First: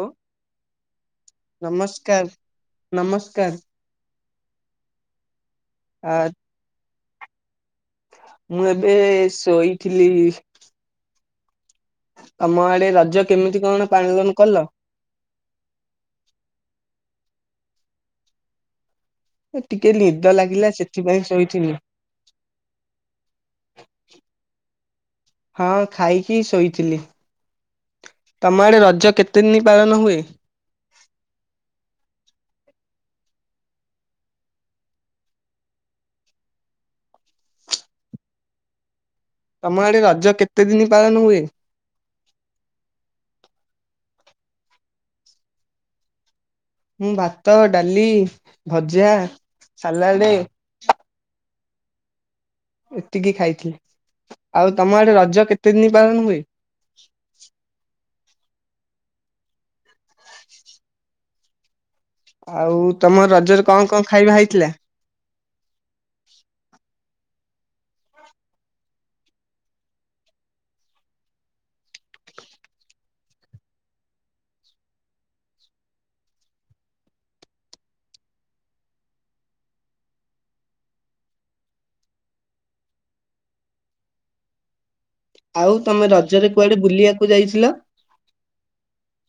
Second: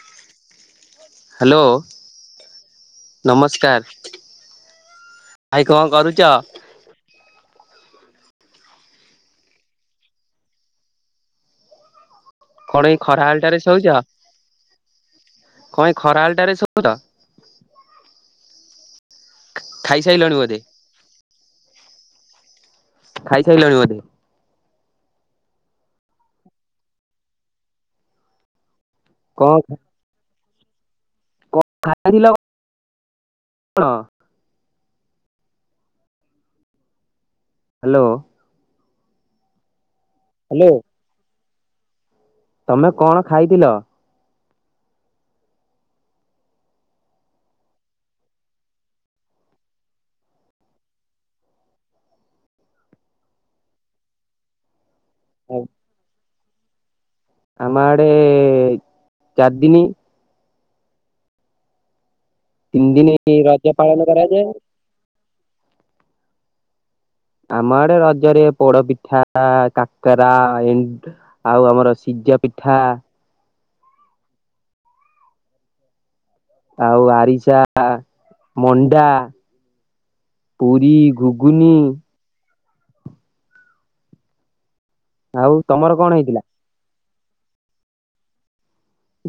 ଓ hello [inaudible] ନମସ୍କାର ନମସ୍କାର। [unintelligible] I କଣ ଆ କରୁଛ? ମୁଁ ଏବେ ଶୋଇଥିଲି। ତମ କଣ ଆଡେ ଏଇ ରଜ ଖରାବେଳଟାରେ କେମିତି ଶୋଉଛ? କଣ ପାଲନ କଲ? କଣ ଏ ଖରା ବେଳଟାରେ [unintelligible] ଟିକେ ନିଦ ଖାଇସାଇଲଣି ବୋଧେ ଲାଗିଲା ସେଥିପାଇଁ ଶୋଇଥିଲି। ଖାଇ ସାରିଲଣି ବୋଧେ? ହଁ ଖାଇକି ଶୋଇଥିଲି। ତମ ଆଡ଼େ ରଜ କେତେ ଦିନ କଣ ପାଳନ ହୁଏ? କଣ ଖାଇଥିଲ [unintelligible] କଣ? ହ୍ୟାଲୋ। ତମ ଆଡେ ରଜ କେତେ ହ୍ୟାଲୋ ଦିନି ପାଳନ ହୁଏ? ତମେ କଣ ଖାଇଥିଲ? ମୁଁ ଭାତ, ଡାଲି, ଭଜା, ସାଲାଡେ। ଏତିକି ଖାଇଥିଲି ଆଉ ତମ ଆଡେ ରଜ କେତେ ଦିନି ପାଳନ ହୁଏ? ଆମ ଆଡେ ଚାରିଦିନୀ। ଆଉ ତିନି ତମ ଦିନି ରଜରେ ରଜ କଣ ପାଳନ କଣ ଖାଇବା କରାଯାଏ ହେଇଥିଲା? [inaudible] ଆମ ଆଡେ ରଜରେ ପୋଡ ପିଠା କାକରା ଏ ଆଉ ଆମର ସିଜା ପିଠା। ଆଉ ଆରିସା, ମଣ୍ଡା। ପୁରୀ, ଘୁଘୁନି। ଆଉ ତମର ତମେ କଣ ହେଇଥିଲା? ରଜରେ କୁଆଡେ ବୁଲିବାକୁ ଯାଇଥିଲ?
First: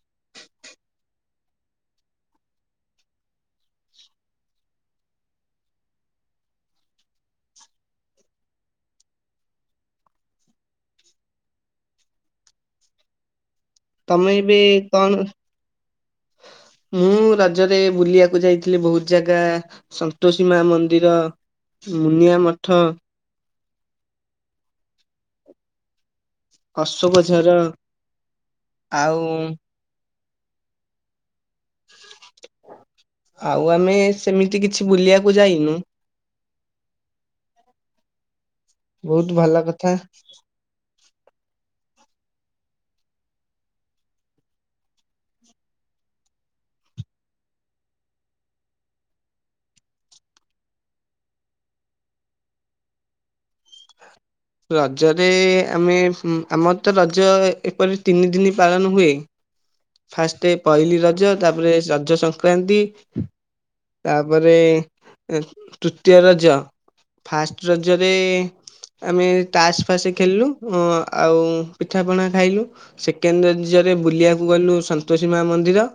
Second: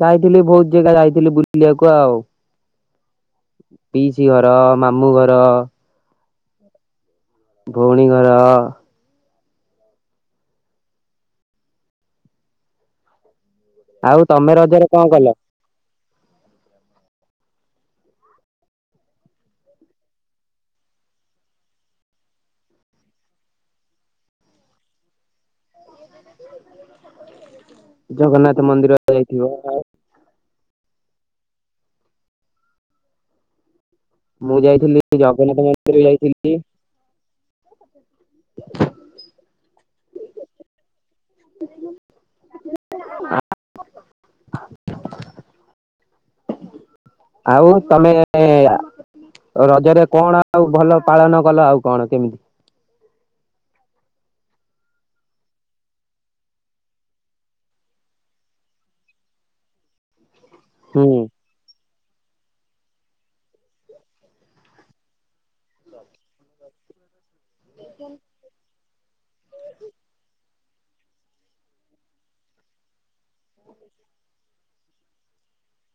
ଯାଇଥିଲି ବହୁତ ଜାଗା ଯାଇଥିଲି ବୁଲିବାକୁ ଆଉ। ପିଇସି ଘର, ମାମୁଁ ଘର। ଭଉଣୀ ଘର। ଆଉ ତମେ ଏବେ ରଜରେ କଣ? କଲ? ମୁଁ ରଜରେ ବୁଲିଆକୁ ଯାଇଥିଲି ବହୁତ ଜାଗା। ସନ୍ତୋଷୀ ମା ମନ୍ଦିର ମୁନିଆ ମଠ। ଅଶୋକ ଝର। ଜଗନ୍ନାଥ ମନ୍ଦିର ତ ଆଉ ଯାଇଥିବ ଆଉ। ଆଉ ଆମେ ମୁଁ ସେମିତି କିଛି ଯାଇଥିଲି ବୁଲିବାକୁ ଜଗନ୍ନାଥ ଯାଇନୁ ମନ୍ଦିର ଯାଇଥିଲି। ବହୁତ ଭଲ କଥା। [inaudible] ଆଉ ତମେ ରଜରେ କଣ ଆଉ ଭଲ ପାଳନ କଲ ଆଉ କଣ କେମିତି? ରଜରେ ଆମେ ଆମର ତ ରଜ ଏପରି ତିନି ଦିନ ପାଳନ ହୁଏ। ଫାଷ୍ଟଏ ପହଲିି ହୁଁ ରଜ ତାପରେ ରଜ ସଂକ୍ରାନ୍ତି। ତାପରେ ତୃତୀୟ ରଜ। ଫାଷ୍ଟ ରଜରେ ଆମେ ତାସ ଫାସ ଖେଳିଲୁ ଆଉ ପିଠାପଣା ଖାଇଲୁ। ସେକେଣ୍ଡ ରଜରେ ବୁଲିଆକୁ ଗଲୁ ସନ୍ତୋଷୀ ମା ମନ୍ଦିର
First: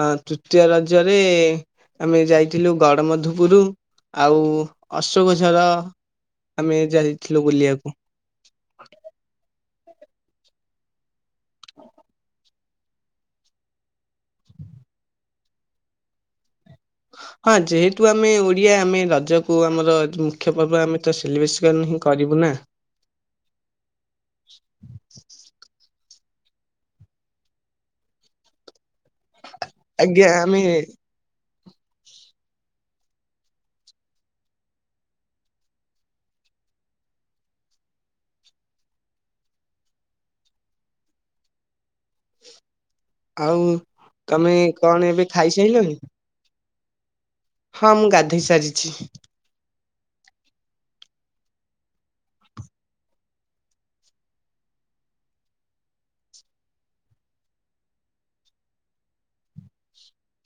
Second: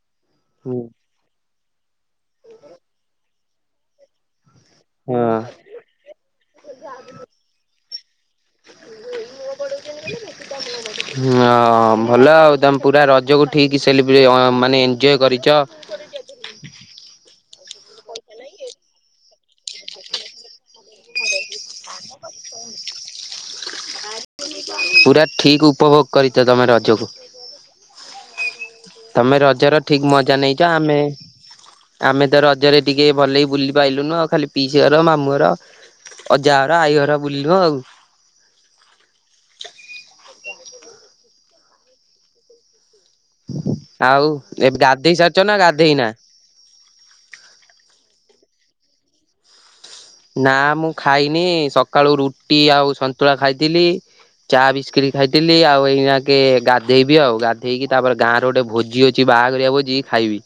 ଆ ତୃତୀୟ ହୁଁ ରଜ ରେ ଆମେ ଯାଇଥିଲୁ ଗଡ ମଧୁପରୁ ଆଉ ହଁ ଅଶୋକଝର ଆମେ ଯାଇଥିଲୁ ବୁଲିଆକୁ। ହ ଭଲ ଆଉ ତମ ପୁରା ରଜକୁ ଠିକ ସେଲିବ୍ରେ ମାନେ ଏଞ୍ଜୟ କରିଚ। ହଁ ଯେହେତୁ ଆମେ ଓଡିଆ ଆମେ ରଜକୁ ଆମର ମୁଖ୍ୟ ପର୍ବ ଆମେ ତ ସିଲେବ୍ରେସନ୍ ହିଁ କରିବୁ ନା। [inaudible] [inaudible] ପୁରା ଠିକ୍ ଉପଭୋଗ କରିଛ ତମେ ରଜକୁ। ତମେ ରଜର ଠିକ ମଜା ନେଇଚ ଆମେ ଆମେ ତ ରଜରେ ଟିକେ ଭଲଇ ବୁଲି ପାଇଲୁନୁ ଆ ଖାଲି ପିଇସିଘର ମାମୁଁଘର। ଅଜା ଘର ଆଈ ଘର ବୁଲିଲୁ ଆଉ। ଆଉ ଆଉ ତମେ ଏବ କଣ ଗାଧେଇ ଏବେ ସାରିଛ ନା ଖାଇସାରିଲଣି? ଗାଧେଇନା? ହଁ ମୁଁ ଗାଧେଇ ସାରିଛି। ନା ମୁଁ ଖାଇନି ସକାଳୁ ରୁଟି ଆଉ ସନ୍ତୁଳା ଖାଇଥିଲି। ଚା ବିସ୍କିଟ ଖାଇଥିଲି ଆଉ ଏଇ ନାକେ ଗାଧେଇବି ଆଉ ଗାଧେଇକି ତାପରେ ଗାଁରେ ଗୋଟେ ଭୋଜି ଅ ଛି ବାହାଘରିଆ ଭୋଜି ଖାଇବି।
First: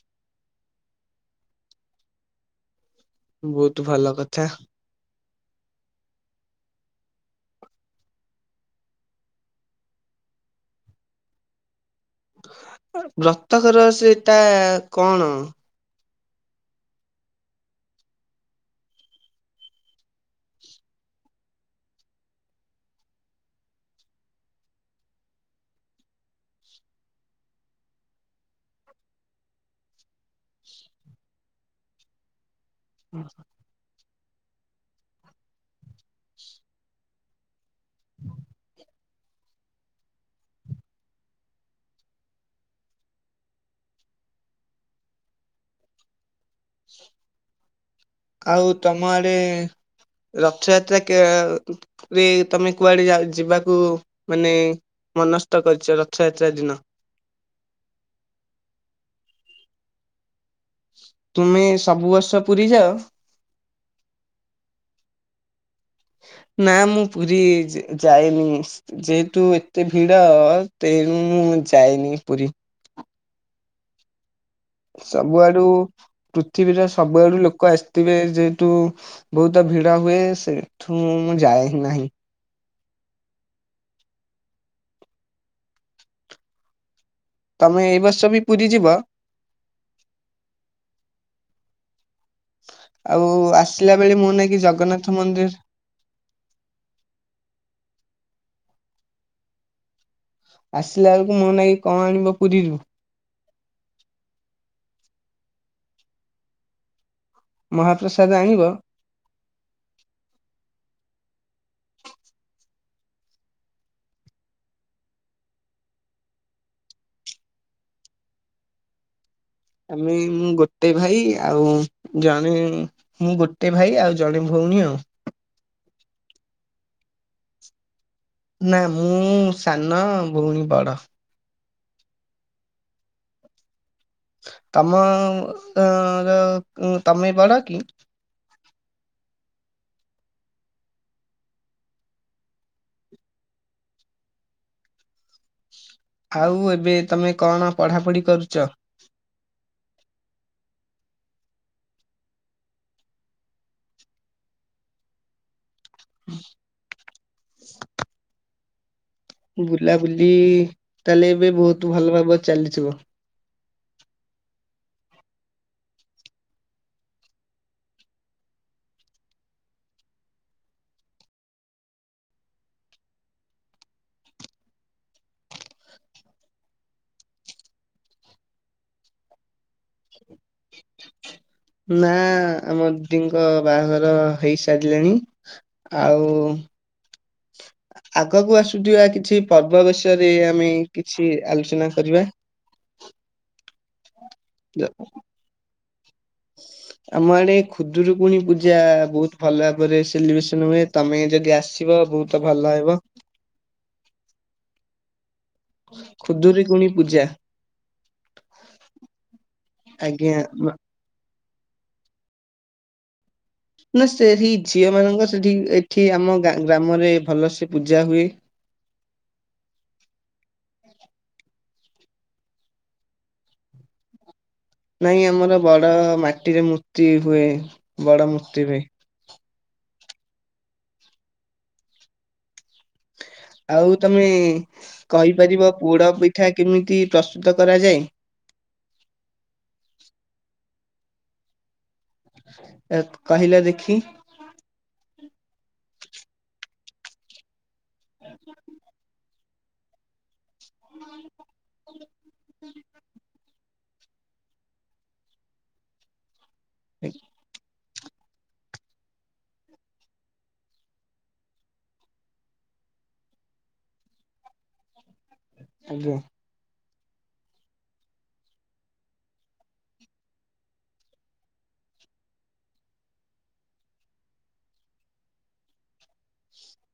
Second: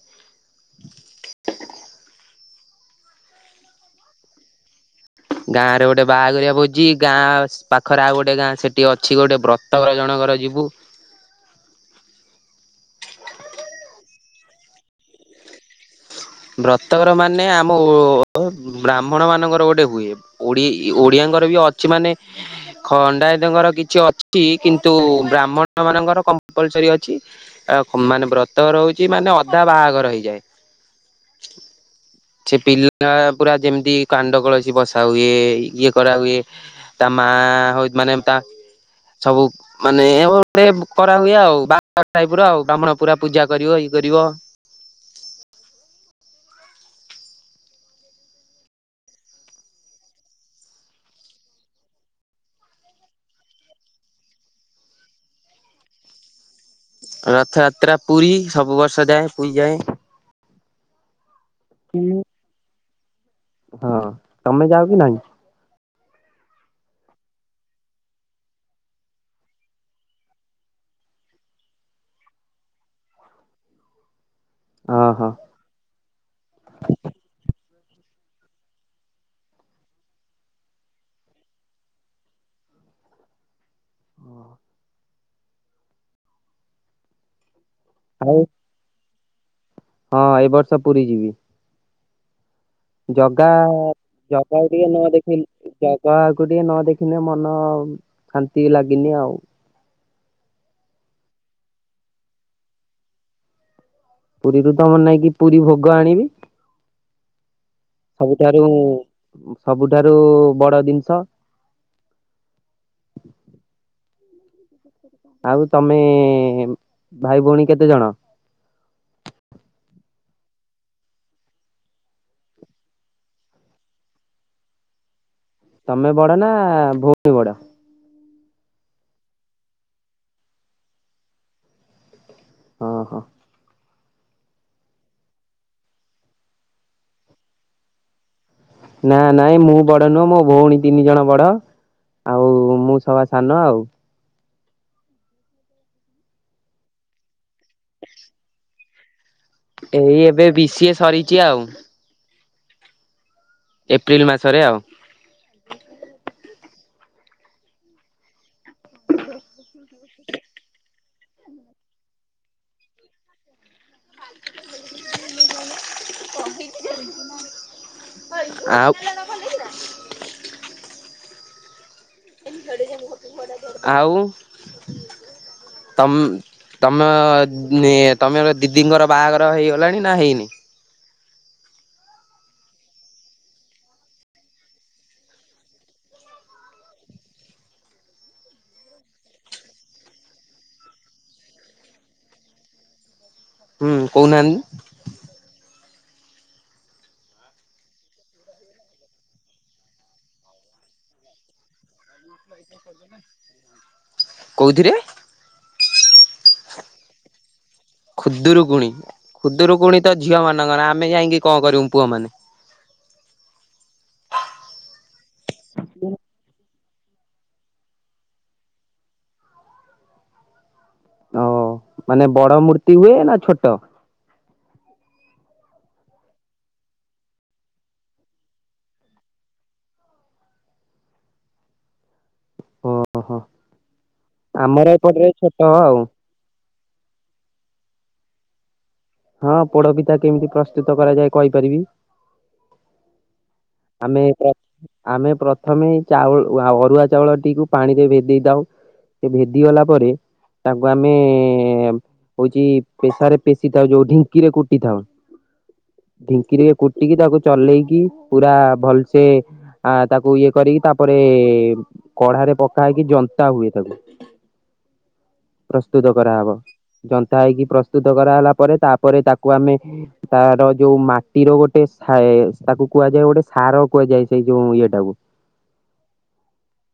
ବହୁତ ଭଲ କଥା। ଗାଁ ରେ ଗୋଟେବାହାଘରିଆ ଭୋଜି ଗାଁ ପାଖରେ ଆଉ ଗୋଟେ ଗାଁ ସେଠି ଅଛି ଗୋଟେ ବ୍ରତଘର ଜଣକର ଯିବୁ। ବ୍ରତଘର ସେଟା କଣ? ବ୍ରତଘର ମାନେ ଆମ ଓ ବ୍ରାହ୍ମଣ ମାନଙ୍କର ଗୋଟେ ହୁଏ ଓଡି ଓଡିଆଙ୍କର ବି ଅଛି ମାନେ ଖଣ୍ଡାୟାତଙ୍କର କିଛି ଅଛି କିନ୍ତୁ ବ୍ରାହ୍ମଣ ମାନଙ୍କର କମ୍ପଲସରି ଅଛି। ଆ ମାନେ ବ୍ରତଘର ହଉଛି ମାନେ ଅଧା ବାହାଘର ହେଇଯାଏ। ସେ ପିଲା ପୁରା ଯେମିତି କାଣ୍ଡ କଳସୀ ବସା ହୁଏ ଇଏ କରା ହୁଏ ତା ମା ହ ମାନେ ତା ସବୁ ମାନେ ଗୋଟେ କରା ହୁଏ ଆଉ ବାହାଘର ଟାଇପ ର ଆଉ ବ୍ରାହ୍ମଣ ପୁରା ପୂଜା କରିବ ଇଏ କରିବ। ଆଉ ତମ ଆଡେ ରଥଯାତ୍ରା କେ ଏ ରେ ତମେ କୁଆଡେ ଯାଉ ଯିବାକୁ ମାନେ ମନସ୍ଥ କରିଛ ରଥଯାତ୍ରା ଦିନ? ରଥଯାତ୍ରା ପୁରୀ ସବୁ ବର୍ଷ ଯାଏ ପୁଇଁ ଯାଏ। ତୁମେ ସବୁ ବର୍ଷ ପୁରୀ ଯାଅ? ହଁ ତମେ ଯାଉ କି ନାହିଁ? ନା ମୁଁ ପୁରୀ ଯି ଯାଇନି। ଯେହେତୁ ଏତେ ଭିଡ ତେଣୁ ମୁଁ ଯାଇନି ପୁରୀ। ଓହୋ ସବୁଆଡୁ ପୃଥିବୀର ସବୁଆଡୁ ଲୋକ ଆସିଥିବେ ଯେହେତୁ ବହୁତ ଭିଡ ହୁଏ ସେଠୁ ମୁଁ ଯାଏ ହିଁ ନାହିଁ। ତମେ ଏଇ ବର୍ଷ ଆଉ ବି ପୁରୀ ଯିବ? ହଁ ଏ ବର୍ଷ ପୁରୀ ଯିବି। ଆଉ ଜଗା ଆସିଲା ବେଳେ ମୋ ନାଗି ଜଗାକୁ ଟିକେ ଜଗନ୍ନାଥ ନ ମନ୍ଦିର ଦେଖିଲେ ଜଗାକୁ ଟିକେ ନ ଦେଖିଲେ ମନ ଶାନ୍ତି ବି ଲାଗେନି ଆଉ। ଆସିଲା ବେଳକୁ ମୋ ନାଇ କଣ ଆଣିବ ପୁରୀରୁ? ପୁରୀରୁ ତମ ନାଗି ପୁରୀ ଭୋଗ ଆଣିବି। ମହାପ୍ରସାଦ ଆଣିବ ସବୁଠାରୁ ସବୁଠାରୁ ବଡ ଜିନିଷ। ସ [unintelligible] ଆଉ ତମେ ଭାଇ ଭଉଣୀ କେତେ ଜଣ? ଆମେ ମୁଁ ଗୋଟେ ଭାଇ ଆଉ ଜଣେ ମୁଁ ଗୋଟେ ଭାଇ ଆଉ ଜଣେ ଭଉଣୀ ଆଉ। ତମେ ବଡ ନା ଭଉଣୀ ବଡ? ନା ମୁଁ ସାନ ଭଉଣୀ ବଡ। ହଁ ହଁ। ତମ ର ତମେ ବଡ କି? ନା ନାଇଁ ମୁଁ ବଡ ନୁହଁ ମୋ ଭଉଣୀ ତିନି ଜଣ ବଡ। ଆଉ ମୁଁ ସବା ସାନ ଆଉ। ଆଉ ଏବେ ତମେ କଣ ପଢାପଢି କରୁଛ? ଏଇ ଏବେ ବି ସିଏ ସରିଛି ଆଉ। ଏପ୍ରିଲ ମାସରେ ଆଉ। ହୁଁ [unintelligible] ବୁଲାବୁଲି ତାହେଲେ ଏବେ ବହୁତ ଭଲ ଭାବରେ ଚାଲିଥିବ। ଆଉ। ଆଉ ତମ୍ ତମ ଏ ତମେ ଦିଦିଙ୍କର ବାହାଘର ହେଇଗଲାଣି ନା ହେଇନି? ନା ଆମ ଦିଦିଙ୍କ ବାହାଘର ହେଇସାରିଲେଣି ଆଉ ଆଗକୁ ଆସୁଥିବା କିଛି ପର୍ବ ବିଷୟରେ ଆମେ କିଛି ଆଲୋଚନା କରିବା। ହୁଁ କହୁନାହାନ୍ତି। ଯ [unintelligible] ଆମ ଆଡେ ଖୁଦୁରୁକୁୁଣି ପୂଜା ବହୁତ ଭଲ ଭାବରେ ସେଲିବ୍ରେସନ ହୁଏ ତମେ ଯଦି ଆସିବ ବହୁତ ଭଲ ହେବ। କୋଉଥିରେ? ଖୁଦୁୁରୀଗୁଣି ପୂଜା। ଖୁଦୁରୁକୁୁଣି ଖୁଦୁରୁକୁୁଣି ତ ଆଜ୍ଞା ଝିଅ ମ- ମାନଙ୍କ ନା ଆମେ ଯାଇକି କଣ କରିବୁ ପୁଅ ମାନେ? ନା ସେଠି ଝିଅ ମାନଙ୍କର ସେଠି ଏଠି ଆମ ଗ୍ରାମରେ ଭଲସେ ପୂଜା ହୁଏ। ଓ ମାନେ ବଡ ମୂର୍ତ୍ତି ହୁଏ ନା ଛୋଟ? ନାଇଁ ଆମର ବଡ ମାଟିରେ ମୂର୍ତ୍ତି ହୁଏ ବଡ ମୂର୍ତ୍ତି ହୁଏ। ଓହୋ ଆଉ ତମେ ଆମର ଏପଟରେ ଛୋଟ କହିପାରିବ ଆଉ। ପୋଡ ପି ପିଠା କେମିତି ପ୍ରସ୍ତୁତ କରାଯାଏ? ହଁ ପୋଡପିଠା କେମିତି ପ୍ରସ୍ତୁତ କରାଯାଏ କହିପାରିବି? ଏ କହିଲ ଦେଖି ଆମେ ଆମେ ପ୍ରଥମେ ଚାଉଳ ଅରୁଆ ଚାଉଳଟିକୁ ପାଣିରେ ଭେଦେଇ ଦଉ ସେ ଭେଦି ଗଲା ପରେ ତାକୁ ଆମେ ହଉଛି ପେସାରେ ପେସ୍ ଥାଉ ଯୋଉ ଢିଙ୍କିରେ କୁଟି ଥାଉ ଢିଙ୍କିରେ କୁଟିକି ତାକୁ ଚଲେଇକି। ପୁରା ଭଲସେ। ଆ ତାକୁ ଇଏ କରିକି ତାପରେ କଢାରେ ପକା ହେଇକି ଜନ୍ତା ହୁଏ ତାକୁ। ପ୍ରସ୍ତୁତ ଆଜ୍ଞା କରାହବ। ଯନ୍ତା ହେଇକି ପ୍ରସ୍ତୁତ କରାହେଲା ପରେ ତାପରେ ତାକୁ ଆମେ ତାର ଯୋଉ ମାଟିର ଗୋଟେ ତାକୁ କୁହାଯାଏ ଗୋଟେ ସାର କୁହାଯାଏ ସେଇ ଯୋଉ ଇଏଟାକୁ।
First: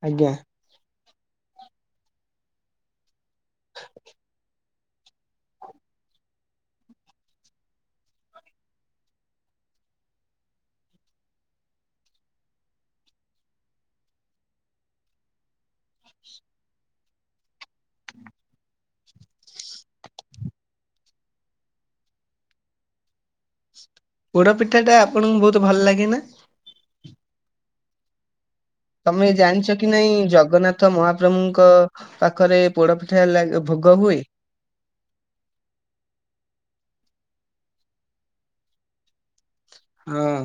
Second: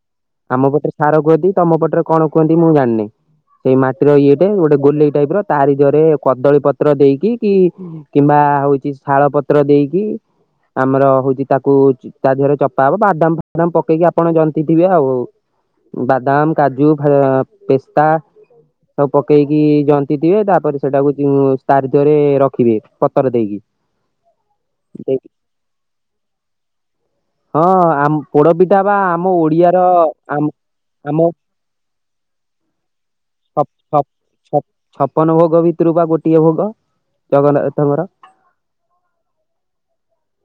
ଆଜ୍ଞା। ଆମ ପଟରେ ସାର କୁହନ୍ତି ତମ ପଟରେ କଣ କୁହନ୍ତି ମୁଁ ଜାଣିନି। ସେଇ ମାଟିର ଇଏରେ ଗୋଟେ ଗୋଲେଇ ଟାଇପ ର ତାରି ଜରେ କଦଳୀ ପତ୍ର ଦେଇକି କି କିମ୍ବା ହଉଛି ଶାଳ ପତ୍ର ଦେଇକି ଆମର ହଉଛି ତାକୁ ତା ଦେହରେ ଚପା ହବ ବାଦାମ ଫାଡାମ ପକେଇକି ଆପଣ ଜନ୍ତି ଥିବେ ଆଉ। ବାଦାମ କାଜୁ ଫାଲ- ପେସ୍ତା। ସବୁ ପକେଇକି ଜନ୍ତି ଥିବେ ତାପରେ ସେଟାକୁ ଯୋ ତାରିଦିହରେ ରଖିବେ ପତର ଦେଇକି। ପୋଡପିଠା ଟା ଆପଣଙ୍କୁ ବହୁତ ଭଲ ଲାଗେ ନା? ହଁ ଆମ ପୋଡ ପିଠା ବା ଆମ ତମେ ଜାଣିଛ ଓଡିଆର କି ନାଇଁ ଆମ ଜଗନ୍ନାଥ ଆମ ମହାପ୍ରଭୁଙ୍କ ପାଖରେ ପୋଡପିଠା ଲାଗ ଭୋଗ ହୁଏ। ଛା ଛପନ ଭୋଗ ଭିତରୁ ବା ଗୋଟିଏ ଭୋଗ ଜଗନ୍ନାଥଙ୍କର। ହଁ।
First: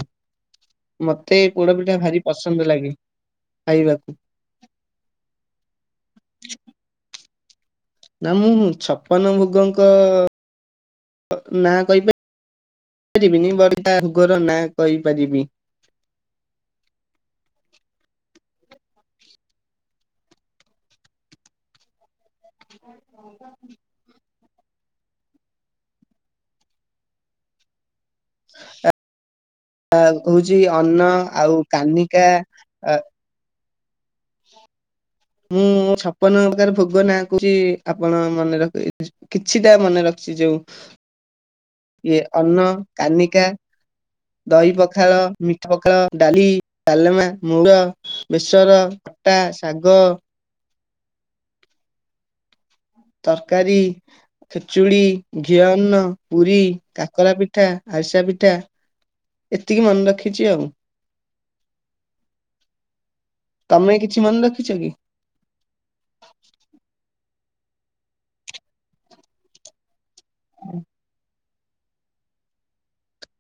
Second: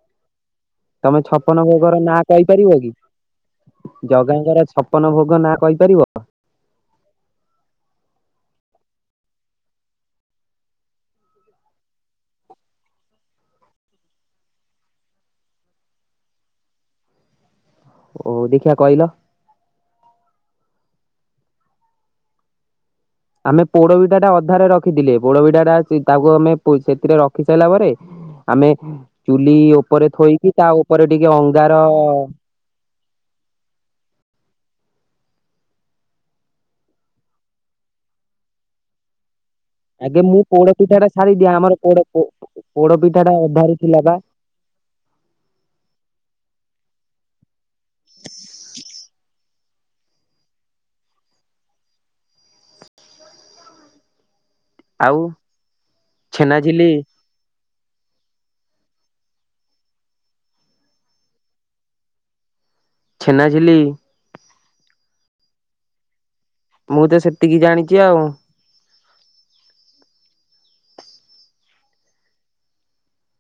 ତମେ ମତେ ଛପନ ପୋଡପିଠା ଭୋଗର ନାଁ ଭାରି ପସନ୍ଦ କହିପାରିବ କି? ଲାଗେ ଖାଇବାକୁ। ଜଗାଙ୍କର ଛପ- ପନ ଭୋଗ ନାଁ କହିପାରିବ? ନା ମୁଁ ଛପନ ଭୋଗଙ୍କ ନାଁ କହିପାର ପାରିବିନି ବଟ ତାଙ୍କରଭୋଗର ନାଁ କହିପାରିବି। ଓ ଦେଖିିବା କହିଲ? ଆମେ ପୋଡପିଠାଟା ଅଧାରେ ରଖିଥିଲେ। ପୋଡପିଠା ସେ ତାକୁ ଆମେ ପୁ ସେଥିରେ ରଖି ସାରିଲା ପରେ। ଆମେ ଚୁଲି ଉପରେ ଥୋଇକି ହଉଛି ତା ଅନ୍ନ ଉପରେ ଟିକେ ଆଉ ଅଙ୍ଗାର କାନିକା ଆ ମୁଁ ଛପନ ପ୍ରକାର ଭୋଗ ନାଁ କହୁଛି ଆପଣ ମନେ ରଖିବେ। କିଛିଟା ମନେ ଆଗେ ରଖଛି ମୁଁ ଯୋଉ ପୋଡ ପିଠା ଟା ସାରିଦିଏ ଆମର ପୋଡ ଇଏ ଅନ୍ନ ପୋଡ ପିଠା ଟା କାନିକା ଅଧାରେ ଥିଲା ବା ଦହି ପଖାଳ, ମିଠ ପଖାଳ, ଡାଲି, ଡାଲମା, ମୁଡ, ବେସର ଟା, ଶାଗ। ତରକାରୀ, ଖେଚୁଡି, ଆଉ ଘିଅଅନ୍ନ, ପୁରି, ଛେନାଝିଲି କାକରା ପିଠ ଠା, ଆରିଷା ପିଠା ଏତିକି ମନେ ରଖିଚି ଆଉ। ଛେନାଝିଲି ତମେ କିଛି ମନେ ରଖିଛ କି? ମୁଁ ତ ସେତିକି ଜାଣିଚି ଆଉ।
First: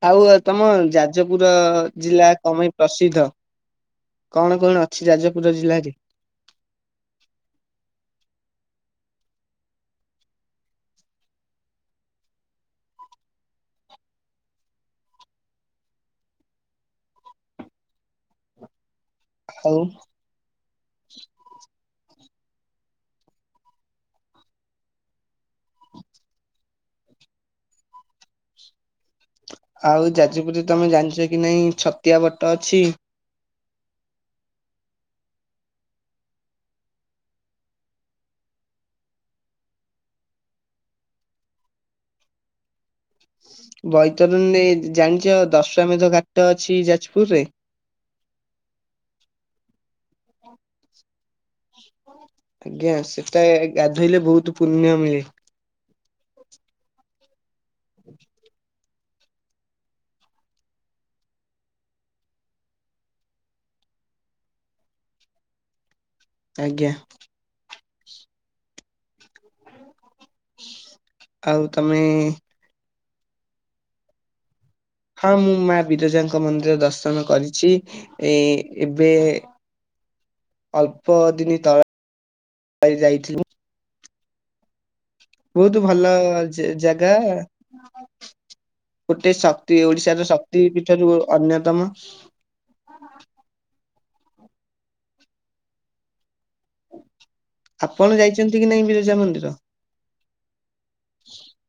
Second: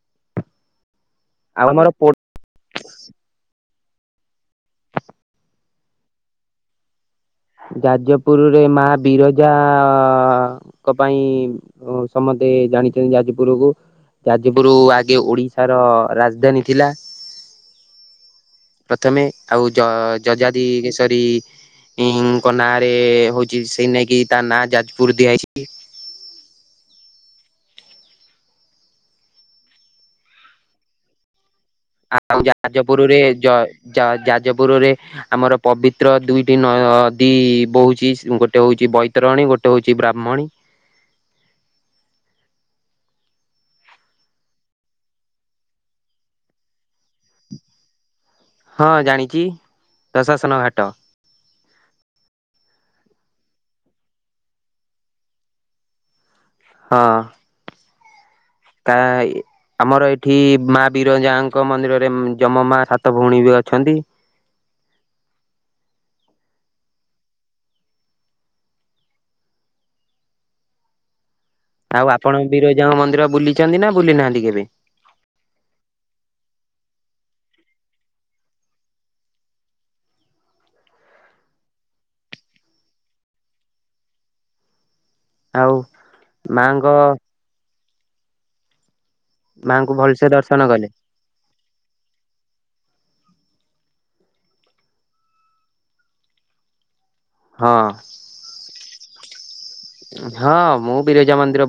ଆଉ ତମ ଯାଜପୁର ଆଉ ଆମର ପୋ ଜିଲ୍ଲା କମେଇ ପ୍ରସିଦ୍ଧ କଣ କଣ ଅଛି ଯାଜପୁର ଜିଲ୍ଲାରେ? ଯାଜପୁରୁ ରେ ମା ବିରଜା ଙ୍କ ପାଇଁ ସମତେ ଜାଣିଚନ୍ତି ଯାଜପୁରକୁ। ଯାଜପୁରୁ ଆଗେ ଓଡିଶାର ରାଜଧାନୀ ଥିଲା। ପ୍ରଥମେ ଆଉ ଯ ଜଜାଦିକେଶରୀ ହୁଁ ପହ୍ନାରେ ହଉଚି ସେଇନାଇକି ତା ନାଁ ଯାଜପୁର ଦିଆଯାଇଛି। ଆଉ ଯାଜପୁରେ ତମେ ଜାଣିଚ କି ନାଇଁ ଛତ ଆଉ ଯାଜପୁରରେ ଜ ଜା ଯାଜପୁରରେ ଆମର ପବିତ୍ର ଦୁଇଟି ନୟଦୀ ବୋହୁଛି ଗୋଟେ ହଉଛି ବୈତରଣୀ ଗୋଟେ ହଉଛି ବ୍ରାହ୍ମଣୀ। ବୈତରଣୀରେ ଜାଣିଚ ଦଶ୍ଵାମେଧ ଘାଟ ଅଛି ଯାଜପୁର ରେ? ହଁ ଜାଣିଚି ଦଶାସନ ଘାଟ। ଆଜ୍ଞା ସେଟା ଗାଧୋଇଲେ ବହୁତ୍ ପୁନ୍ୟ ମିଳେ। ହଁ। ତାଇ ଆମର ଏଠି ମା ବିରଜାଙ୍କ ମନ୍ଦିରରେ ଯମ ମା ସାତ ଭଉଣୀ ବି ଅଛନ୍ତି। ଆଜ୍ଞା। ଆଉ ଆପଣ ବିରଜାଙ୍କ ମନ୍ଦିର ବୁଲିଛନ୍ତି ନାଁ ବୁଲି ନାହାନ୍ତି କେବେ? ହଁ ମୁଁ ମା ବିରଜାଙ୍କ ମନ୍ଦିର ଦର୍ଶନ କରିଛି। ଏ ଏବେ ଅଳ୍ପ ଦିନି ତଳ- ଏ ଯାଇଥିଲି। ଆଉ ବହୁତୁ ଭଲ ଯେ ମାଙ୍କ ଜାଗା। ଗୋଟେ ଶକ୍ତି ମାଙ୍କୁ ଓଡିଶାର ଭଲସେ ଦର୍ଶନ ଶକ୍ତି କଲେ? ପୀଠରୁ ଅନ୍ୟତମ। ହଁ ଆପଣ ଯାଇଚନ୍ତି କି ନାଇଁ ବିରଜା ମନ୍ଦିର? ହଁ ମୁଁ ବିରଜା ମନ୍ଦିର